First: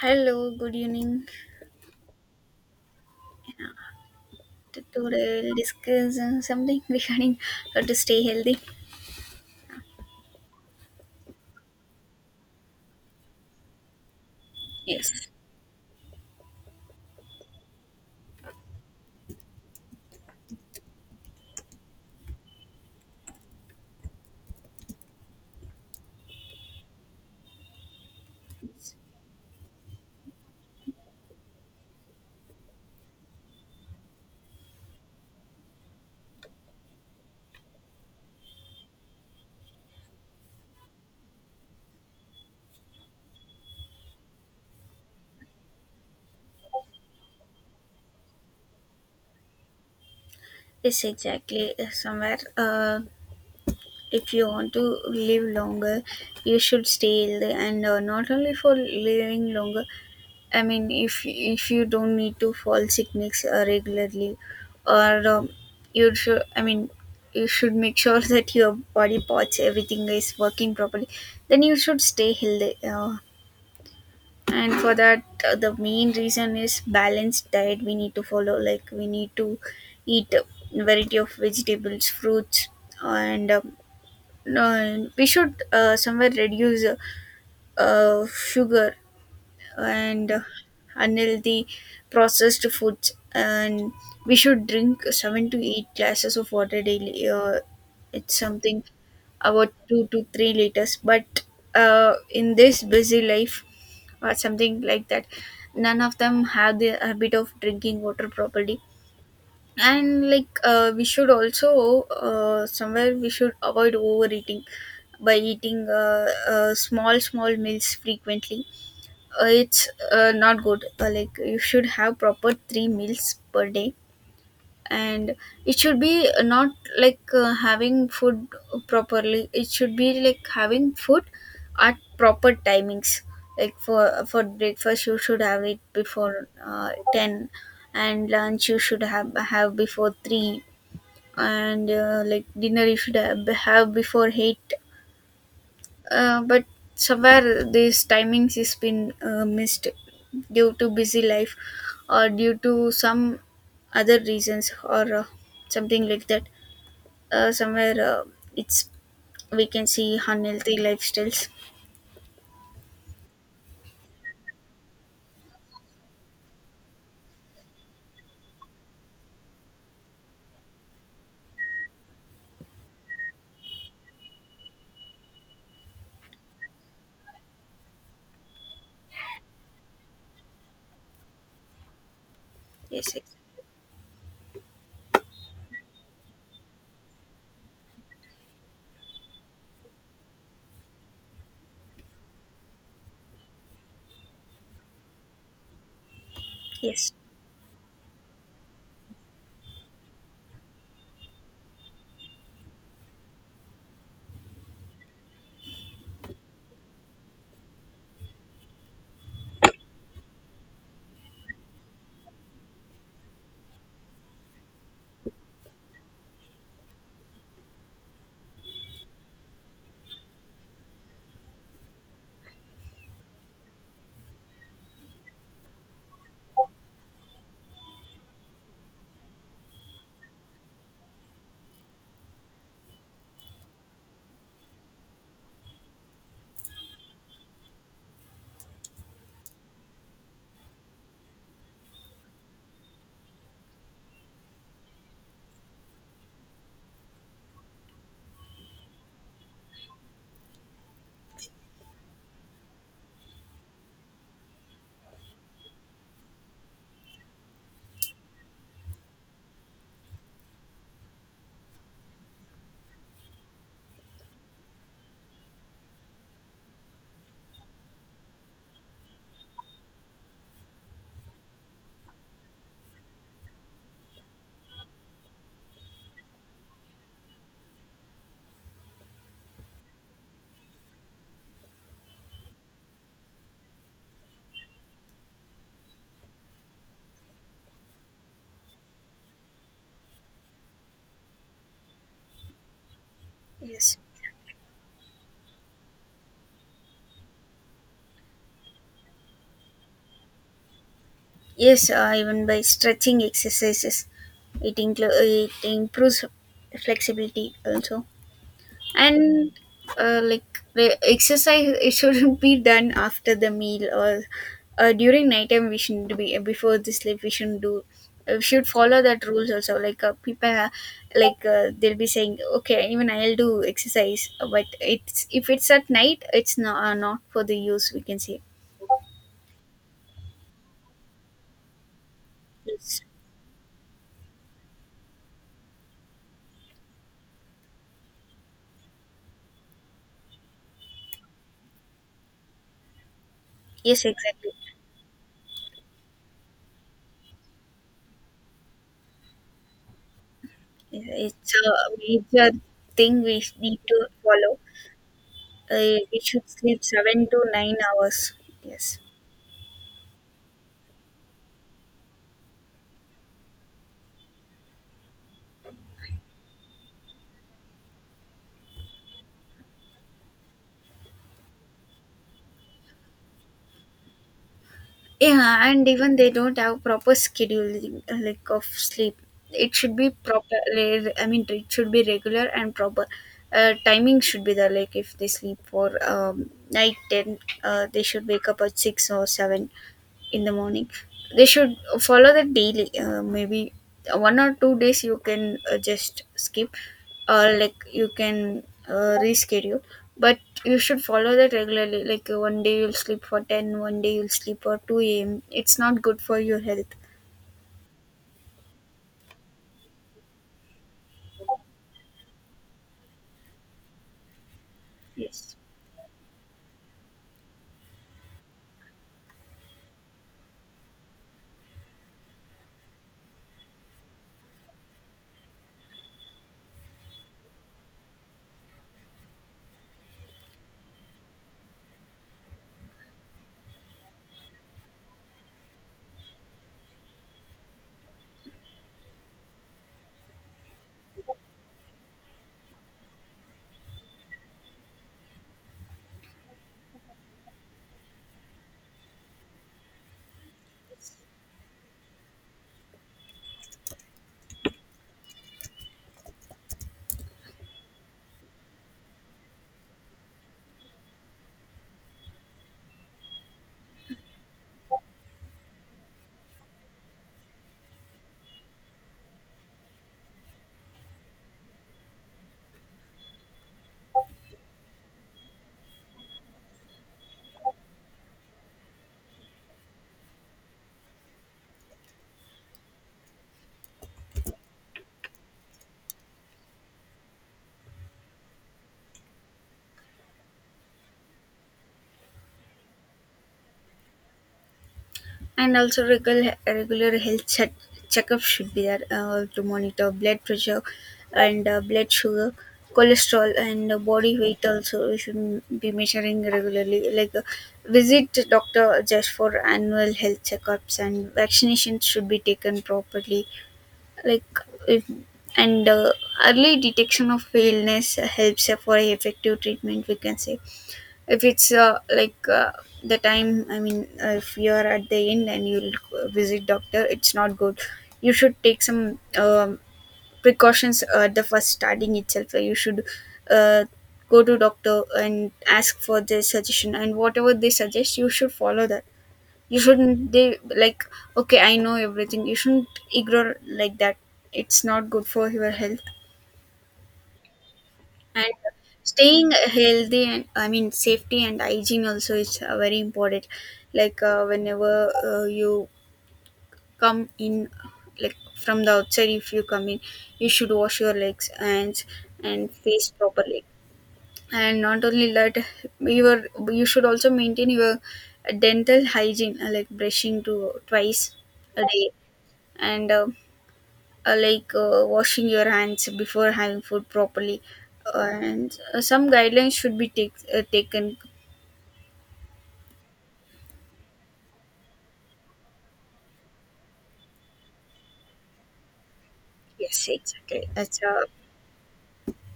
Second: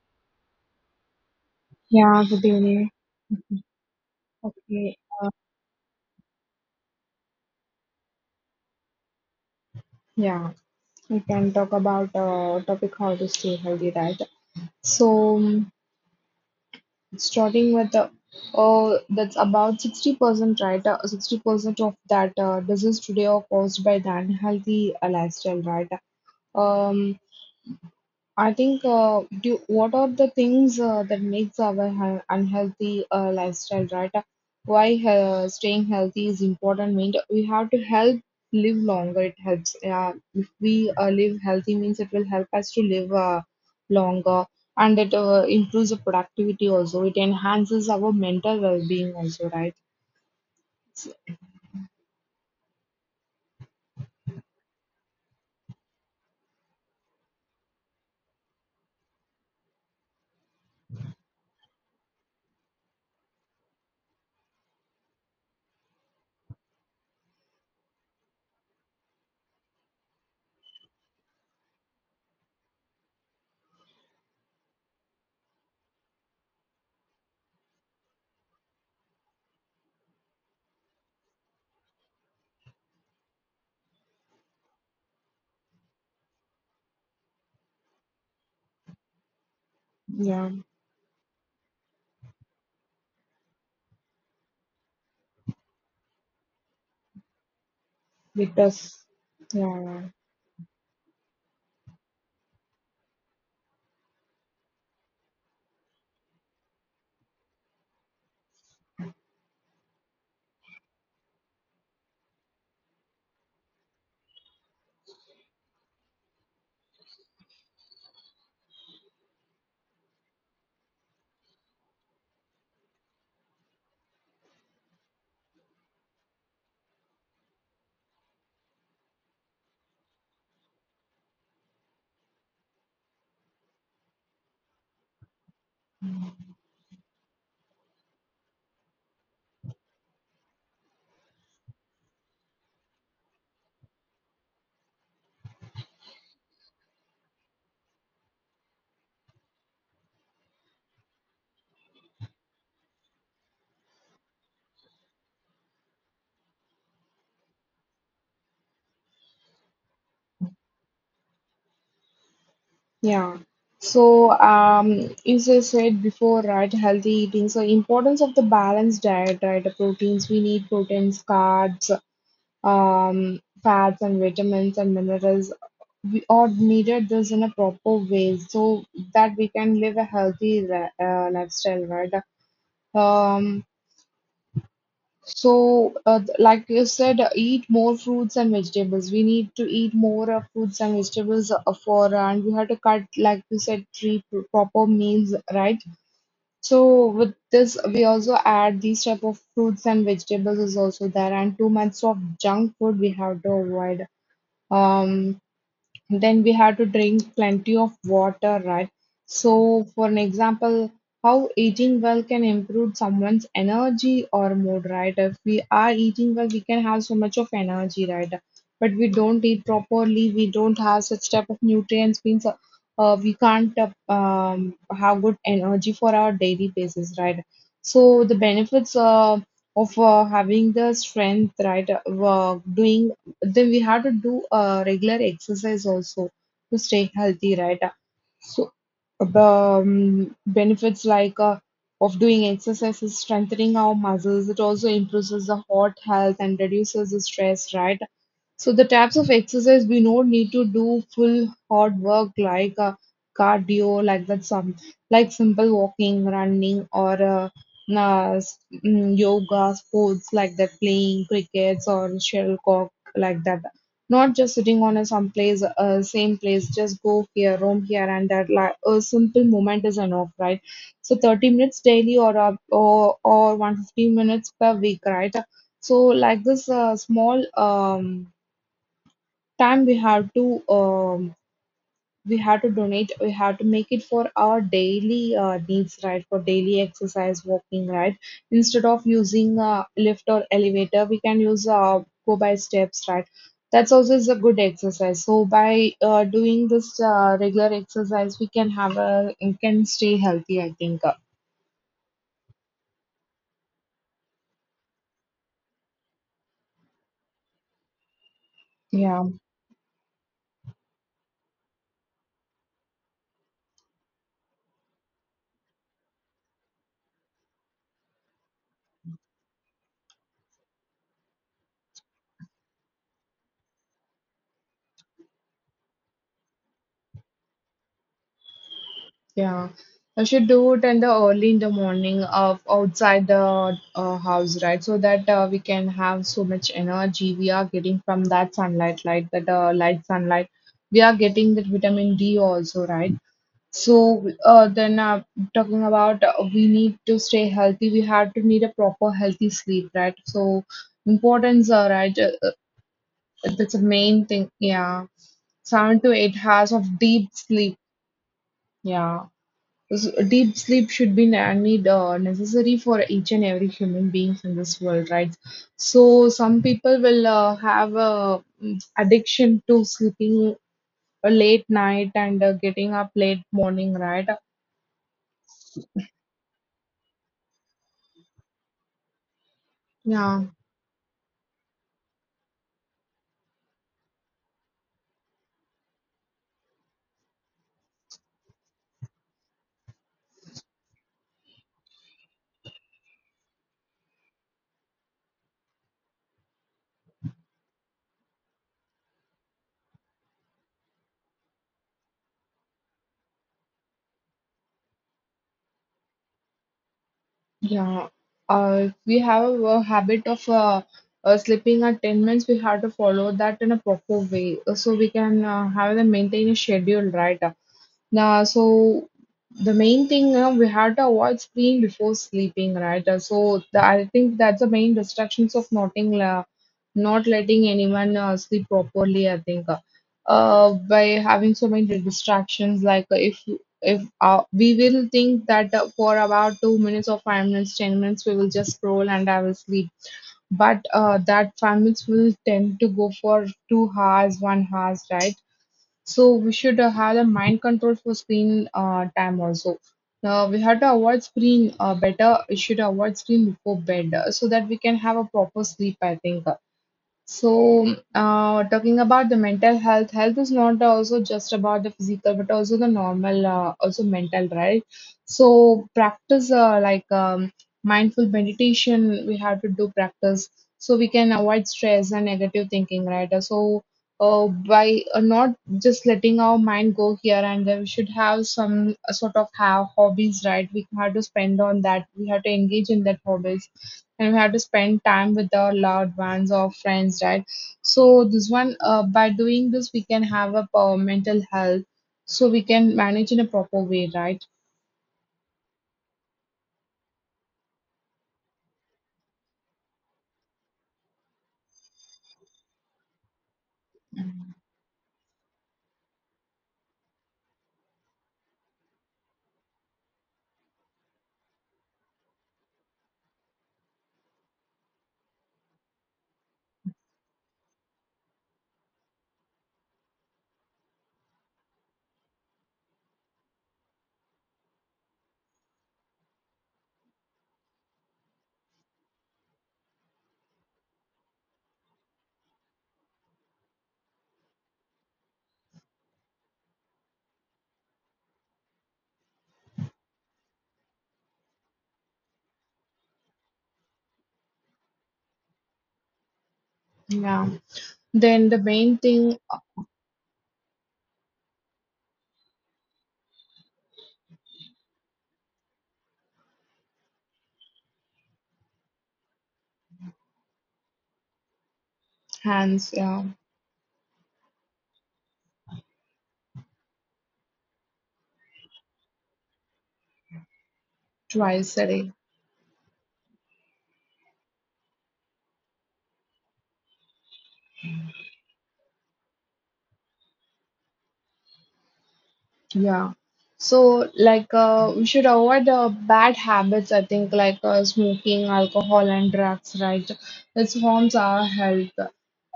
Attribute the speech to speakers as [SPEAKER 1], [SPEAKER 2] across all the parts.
[SPEAKER 1] Hello, good evening.
[SPEAKER 2] Yeah, good evening. Okay,
[SPEAKER 1] Today we'll discuss something regarding how to stay healthy.
[SPEAKER 2] yeah, we can talk about topic how to stay healthy, right?
[SPEAKER 1] Yes.
[SPEAKER 2] So, starting with oh, that's about 60%, right? 60% of that disease today are caused by the unhealthy lifestyle, right? Um, I think what are the things that makes our unhealthy lifestyle, right? Why staying healthy is important means we have to help live longer. It helps. Yeah, if we live healthy means it will help us to live longer, and it improves the productivity also. It enhances our mental well-being also, right?
[SPEAKER 1] Yes, exactly. Somewhere, if you want to live longer, you should stay healthy, and not only for living longer. I mean, if you don't need to fall sickness regularly, or you should, I mean, you should make sure that your body parts everything is working properly. Then you should stay healthy. And for that the main reason is balanced diet we need to follow, like we need to eat a variety of vegetables, fruits, and no, and we should somewhere reduce sugar and
[SPEAKER 2] Yeah,
[SPEAKER 1] unhealthy processed foods, and we should drink seven to eight glasses of water daily. It's
[SPEAKER 2] it
[SPEAKER 1] something
[SPEAKER 2] does.
[SPEAKER 1] about
[SPEAKER 2] Yeah, yeah.
[SPEAKER 1] 2 to 3 liters, but in this busy life or something like that, none of them have the habit of drinking water properly. And we should also somewhere we should avoid overeating by eating small small meals frequently. It's Not good. Like, you should have proper three meals per day, and it should be not having food properly. It should be like having food at proper timings, like for breakfast you should have it before 10, and lunch you should have before 3, and like dinner you should have before 8. But somewhere these timings is been missed due to busy life or due to some other reasons, or something like that. Uh, somewhere uh, it's we can see unhealthy lifestyles.
[SPEAKER 2] Yeah. So, as I said before, right, healthy eating. So, importance of the balanced diet, right? The proteins we need proteins, carbs, fats, and vitamins and minerals. We all needed this in a proper way so that we can live a healthy lifestyle, right?
[SPEAKER 1] Yes.
[SPEAKER 2] Um, like you said, eat more fruits and vegetables. We need to eat more fruits and vegetables and we have to cut, like you said, three proper meals, right? So,
[SPEAKER 1] Yes.
[SPEAKER 2] with this, we also add these type of fruits and vegetables is also there, and too much of junk food we have to avoid. Um, then we have to drink plenty of water, right? So for an example, how eating well can improve someone's energy or mood? Right, if we are eating well, we can have so much of energy, right? But we don't eat properly, we don't have such type of nutrients means we can't have good energy for our daily basis, right? So the benefits of having the strength, right? Doing then We had to do a regular exercise also to stay healthy, right? So, Benefits of doing exercise is strengthening our muscles. It also improves the heart health and reduces the stress, right? So the types of exercise we don't need to do full hard work like cardio, like that, some like simple walking, running, or yoga, sports like that, playing crickets or shuttlecock like that. Not just sitting on a same place, just go here, roam here, and that. Like a simple movement is enough, right? So 30 minutes daily, or 150 minutes per week, right? So like this small time we have to, um, we have to donate, we have to make it for our daily needs, right? For daily exercise walking, right? Instead of using lift or elevator, we can use go by steps, right? That's
[SPEAKER 1] Yes.
[SPEAKER 2] also is a good exercise. So by doing this regular exercise, we can have a, can stay healthy, I think.
[SPEAKER 1] Yes. Uh, even by stretching exercises, it improves flexibility also.
[SPEAKER 2] Yeah.
[SPEAKER 1] And like, the exercise, it shouldn't be done after the meal, or during nighttime, we shouldn't be, before the sleep we shouldn't do. We should follow that rules also. Like people are, they'll be saying, okay, even I'll do exercise, but it's, if it's at night, it's not for the use, we can say.
[SPEAKER 2] Yeah, I should do it in the early in the morning of
[SPEAKER 1] Yes,
[SPEAKER 2] outside the house, right? So that we can have so much energy we are getting from that sunlight, light that light sunlight. We are getting that vitamin D also, right?
[SPEAKER 1] yes,
[SPEAKER 2] So
[SPEAKER 1] exactly.
[SPEAKER 2] then talking about we need to stay healthy. We have to need a proper healthy sleep, right? So
[SPEAKER 1] It's a
[SPEAKER 2] importance, right?
[SPEAKER 1] major thing we
[SPEAKER 2] That's the
[SPEAKER 1] need to
[SPEAKER 2] main thing.
[SPEAKER 1] follow.
[SPEAKER 2] Yeah, seven to
[SPEAKER 1] We
[SPEAKER 2] eight
[SPEAKER 1] should
[SPEAKER 2] hours
[SPEAKER 1] sleep
[SPEAKER 2] of
[SPEAKER 1] seven
[SPEAKER 2] deep
[SPEAKER 1] to nine
[SPEAKER 2] sleep.
[SPEAKER 1] hours Yes.
[SPEAKER 2] Yeah. Deep sleep should be na- need necessary for each and every human beings in this world, right? So some people will have a addiction to sleeping late night and getting up late morning, right?
[SPEAKER 1] Yeah, and even they don't have proper scheduling like of sleep. It should be
[SPEAKER 2] Yeah,
[SPEAKER 1] proper. Like, I mean, it should be regular and proper. Timing should be there. Like, if they sleep for night ten, they should wake up at six or seven in the morning. They should follow that daily. Maybe one or two days you can just skip, or like, you can reschedule, but you should follow that regularly. Like one day you'll sleep for ten, one day you'll sleep for 2 a.m., it's not good for your health.
[SPEAKER 2] yeah. If we have a habit of sleeping at 10 minutes, we have to follow that in a proper way so we can
[SPEAKER 1] Yes.
[SPEAKER 2] have them maintain a schedule, right? Nah, so the main thing, you know, we had to avoid screen before sleeping, right? So the, I think that's the main restrictions of noting, not letting anyone sleep properly. I think by having so many distractions, like if we will think that for about 2 minutes or 5 minutes, 10 minutes, we will just scroll and I will sleep. But that 5 minutes will tend to go for 2 hours, 1 hours, right? So we should have a mind control for screen time also. Now we have to avoid screen better. We should avoid screen before bed so that we can have a proper sleep, I think. So, talking about the mental health, health is not also just about the physical, but also the normal, also mental, right? So, practice mindful meditation, we have to do practice so we can avoid stress and negative thinking, right? So, by not just letting our mind go here and there, we should have some have hobbies, right? We have to spend on that. We have to engage in that hobbies and we have to spend time with our loved ones or friends, right? So this one, by doing this, we can have a mental health, so we can manage in a proper way, right?
[SPEAKER 1] And also regular checkup should be there to monitor blood pressure and blood sugar, cholesterol, and body weight also we should be measuring regularly. Like visit the doctor just for annual health checkups, and vaccinations should be taken properly. Like if and Early detection of illness helps for effective treatment, we can say. If it's the time, I mean, if you're at the end and you'll visit doctor, it's not good. You should take some precautions at the first starting itself. Like, you should uh, go to doctor and ask for their suggestion, and whatever they suggest you should follow that. You shouldn't they like okay, I know everything. You shouldn't ignore like that. It's not good for your health.
[SPEAKER 2] Yeah. Then
[SPEAKER 1] And
[SPEAKER 2] the main thing,
[SPEAKER 1] staying healthy, and I mean safety and hygiene also is very important. Like whenever you come in, like, from the outside, if you come in, you should wash your legs, hands, and
[SPEAKER 2] hands,
[SPEAKER 1] face
[SPEAKER 2] yeah,
[SPEAKER 1] properly. And not only that, your you should also maintain your dental hygiene, like brushing to twice
[SPEAKER 2] twice
[SPEAKER 1] a
[SPEAKER 2] a
[SPEAKER 1] day.
[SPEAKER 2] day.
[SPEAKER 1] And washing your hands before having food properly, and some guidelines should be taken.
[SPEAKER 2] Yeah. So, like, we should avoid bad habits, I think, like smoking, alcohol, and drugs, right?
[SPEAKER 1] Yes, exactly.
[SPEAKER 2] This
[SPEAKER 1] that's
[SPEAKER 2] harms our health.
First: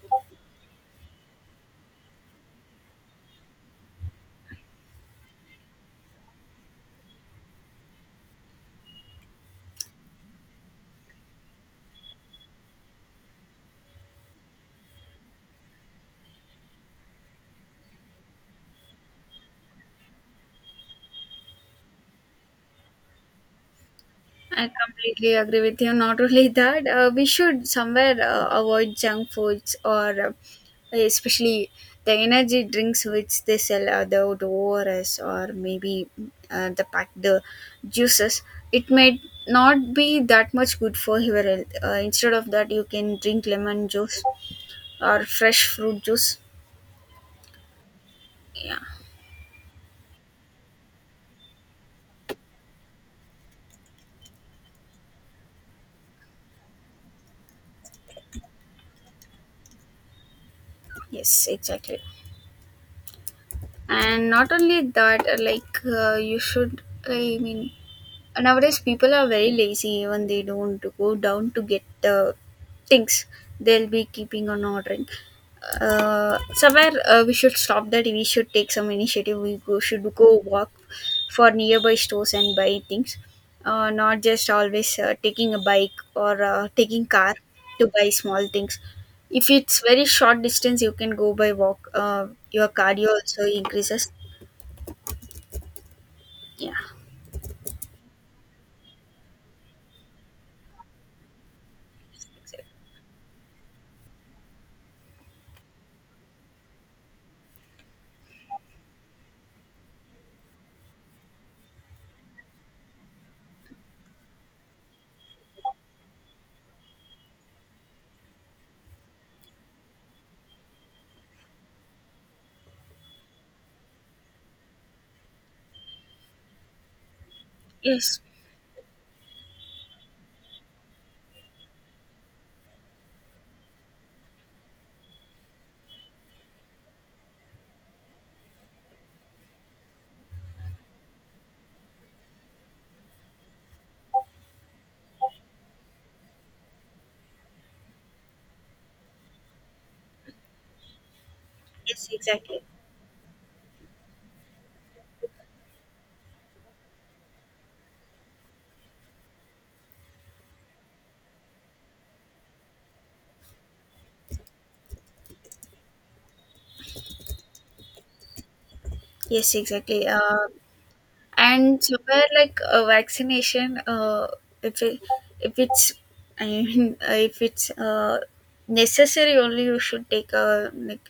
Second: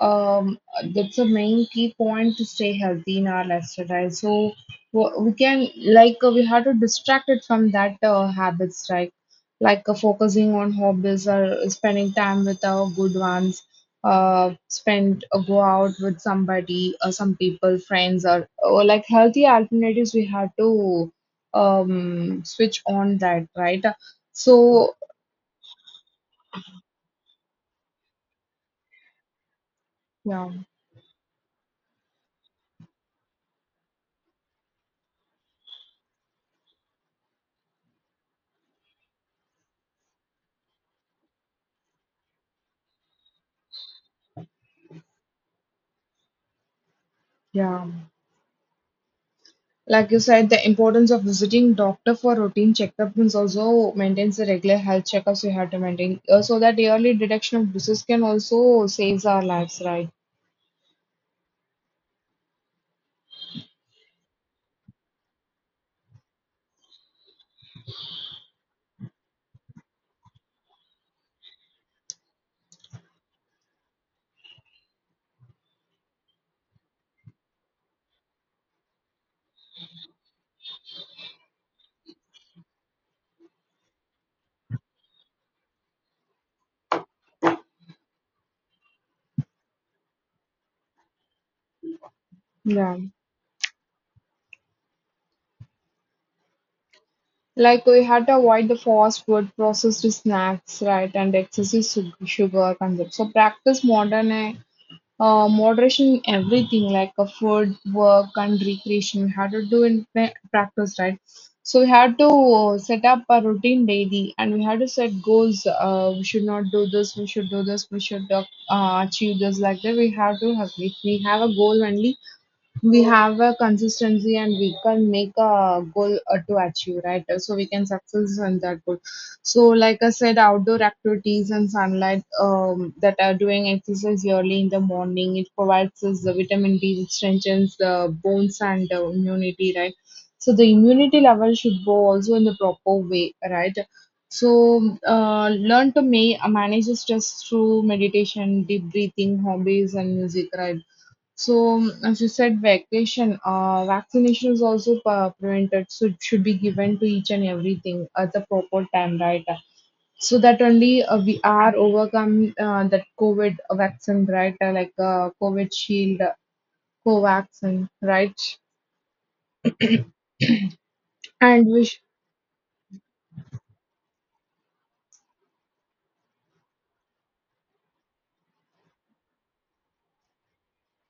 [SPEAKER 2] Um, that's a main key point to stay healthy in our lifestyle, right? So, we can, like, we have to distract it from that habits, right? Like focusing on hobbies or spending time with our good ones, spend go out with somebody or some people friends or like healthy alternatives we have to switch on that, right?
[SPEAKER 1] I
[SPEAKER 2] So,
[SPEAKER 1] completely agree with you. Not only that, we should somewhere avoid junk foods, or
[SPEAKER 2] yeah,
[SPEAKER 1] especially the energy drinks which they sell at the ors, or maybe the juices. It may not be that much good for your health. Uh, instead of that, you can drink lemon juice or fresh fruit juice.
[SPEAKER 2] yeah,
[SPEAKER 1] Yeah.
[SPEAKER 2] like you said, the importance of visiting doctor for routine checkups and also maintains the regular health checkups we have to maintain, so that early detection of disease can also saves our lives, right?
[SPEAKER 1] Yes, exactly. And not only that, you should, I mean, nowadays people are very lazy. Even they don't go down to get the things, they'll be keeping on ordering. Somewhere We should stop that. We should take some initiative. We should go walk for nearby stores and buy things. Uh, not just always taking a bike, or taking car to buy small things. If it's very short distance, you can go by walk. Your
[SPEAKER 2] Yeah.
[SPEAKER 1] cardio also increases. Yeah.
[SPEAKER 2] Like we had to avoid the fast food, processed snacks, right, and excessive sugar consumption. So practice modern moderation in everything, like a food, work, and recreation. We had to do in practice, right? So we had to set up a routine daily, and we had to set goals. We should not do this. We should do this. We should achieve this. Like that, we have to have. If we have a goal only, we have a consistency and we can make a goal to achieve, right? So we can
[SPEAKER 1] Yes.
[SPEAKER 2] success in that goal. So like I said, outdoor activities and sunlight, that are doing exercise early in the morning, it provides us the vitamin D, it strengthens the bones and immunity, right? So the immunity level should go also in the proper way, right? So learn to manage the stress through meditation, deep breathing, hobbies, and music, right? So,
[SPEAKER 1] Yes,
[SPEAKER 2] as you said,
[SPEAKER 1] exactly.
[SPEAKER 2] vacation, vaccination is also prevented, so it should be given to each and everything at the proper time, right? So that only we are overcome that COVID vaccine, right? Like COVID shield, co-vaccine, right?
[SPEAKER 1] Yes, exactly.
[SPEAKER 2] And we,
[SPEAKER 1] And somewhere, like, a vaccination, if it, if it's, I mean, if it's necessary, only you should take. A like,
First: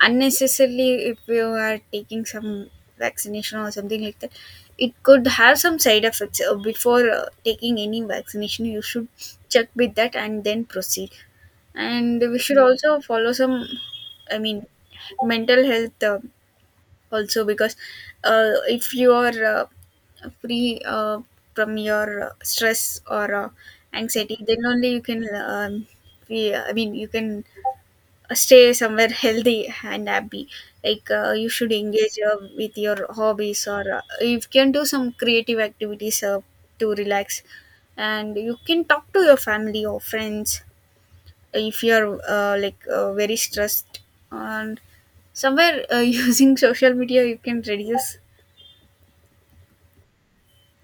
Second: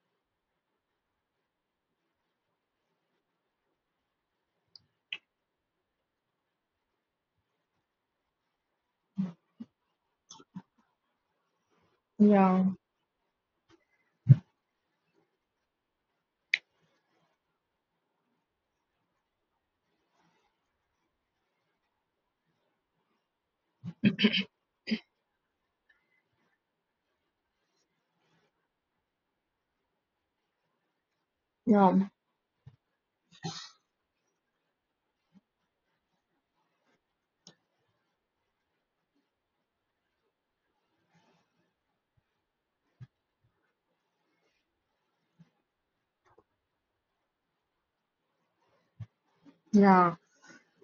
[SPEAKER 1] unnecessarily, if you are taking some vaccination or something like that, it could have some side effects. Before taking any vaccination, you should check with that and then proceed. And we should
[SPEAKER 2] yeah,
[SPEAKER 1] also follow some, I mean, mental health. Also because if you are free from your stress or anxiety, then only you can I mean, you can stay somewhere healthy and happy. Like you should
[SPEAKER 2] yeah,
[SPEAKER 1] engage with your hobbies, or you can do some creative activities to relax. And you can talk to your family or friends if you're very stressed. And somewhere, using social media, you can reduce.
[SPEAKER 2] yeah.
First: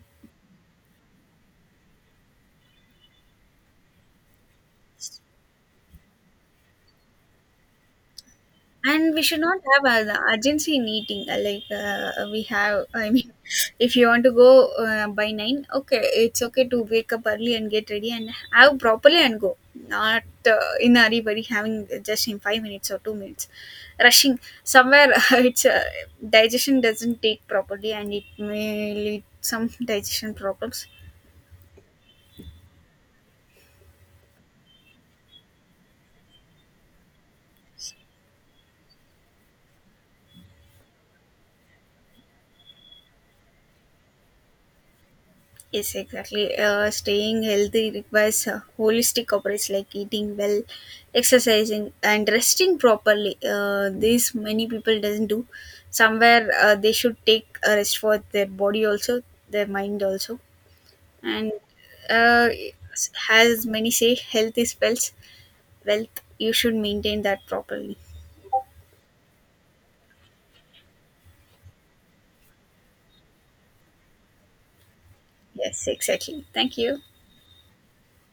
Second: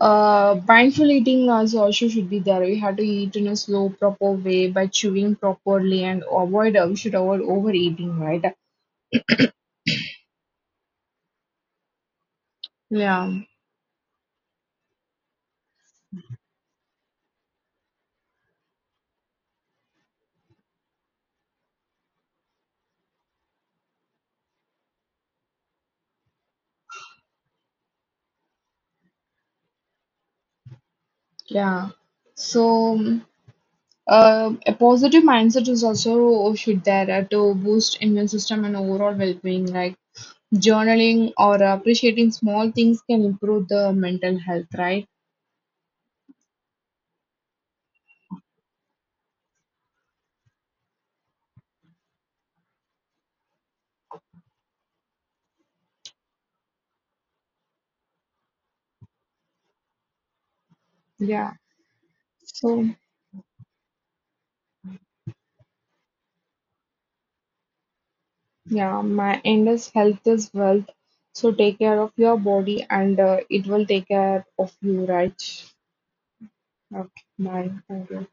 [SPEAKER 2] Mindful eating also should be there. We have to eat in a slow, proper way by chewing properly and avoid. We should avoid overeating, right?
[SPEAKER 1] And we should not have an urgency in eating. Uh, we have, I mean,
[SPEAKER 2] Yeah.
[SPEAKER 1] if you want to go by 9, okay, it's okay to wake up early and get ready and have properly and go, not in a hurry. But having just in 5 minutes or 2 minutes, rushing somewhere, it's digestion doesn't take properly, and it may lead some digestion problems.
[SPEAKER 2] Yeah. So, mm, a positive mindset is also should there to boost immune system and overall well-being. Like journaling or appreciating small things can improve the mental health, right?
[SPEAKER 1] Yes, exactly. Staying healthy requires holistic approach, like eating well, exercising, and resting properly. This many people doesn't do. Somewhere they should take a rest for their body also, their mind also, and
[SPEAKER 2] Yeah.
[SPEAKER 1] uh,
[SPEAKER 2] So,
[SPEAKER 1] as many say, health is wealth. Wealth. You should maintain that properly.
[SPEAKER 2] yeah, my end is health is wealth. So take care of your body, and it will take care of you, right?
[SPEAKER 1] Yes, exactly. Thank you.
[SPEAKER 2] Okay. Bye. Thank you.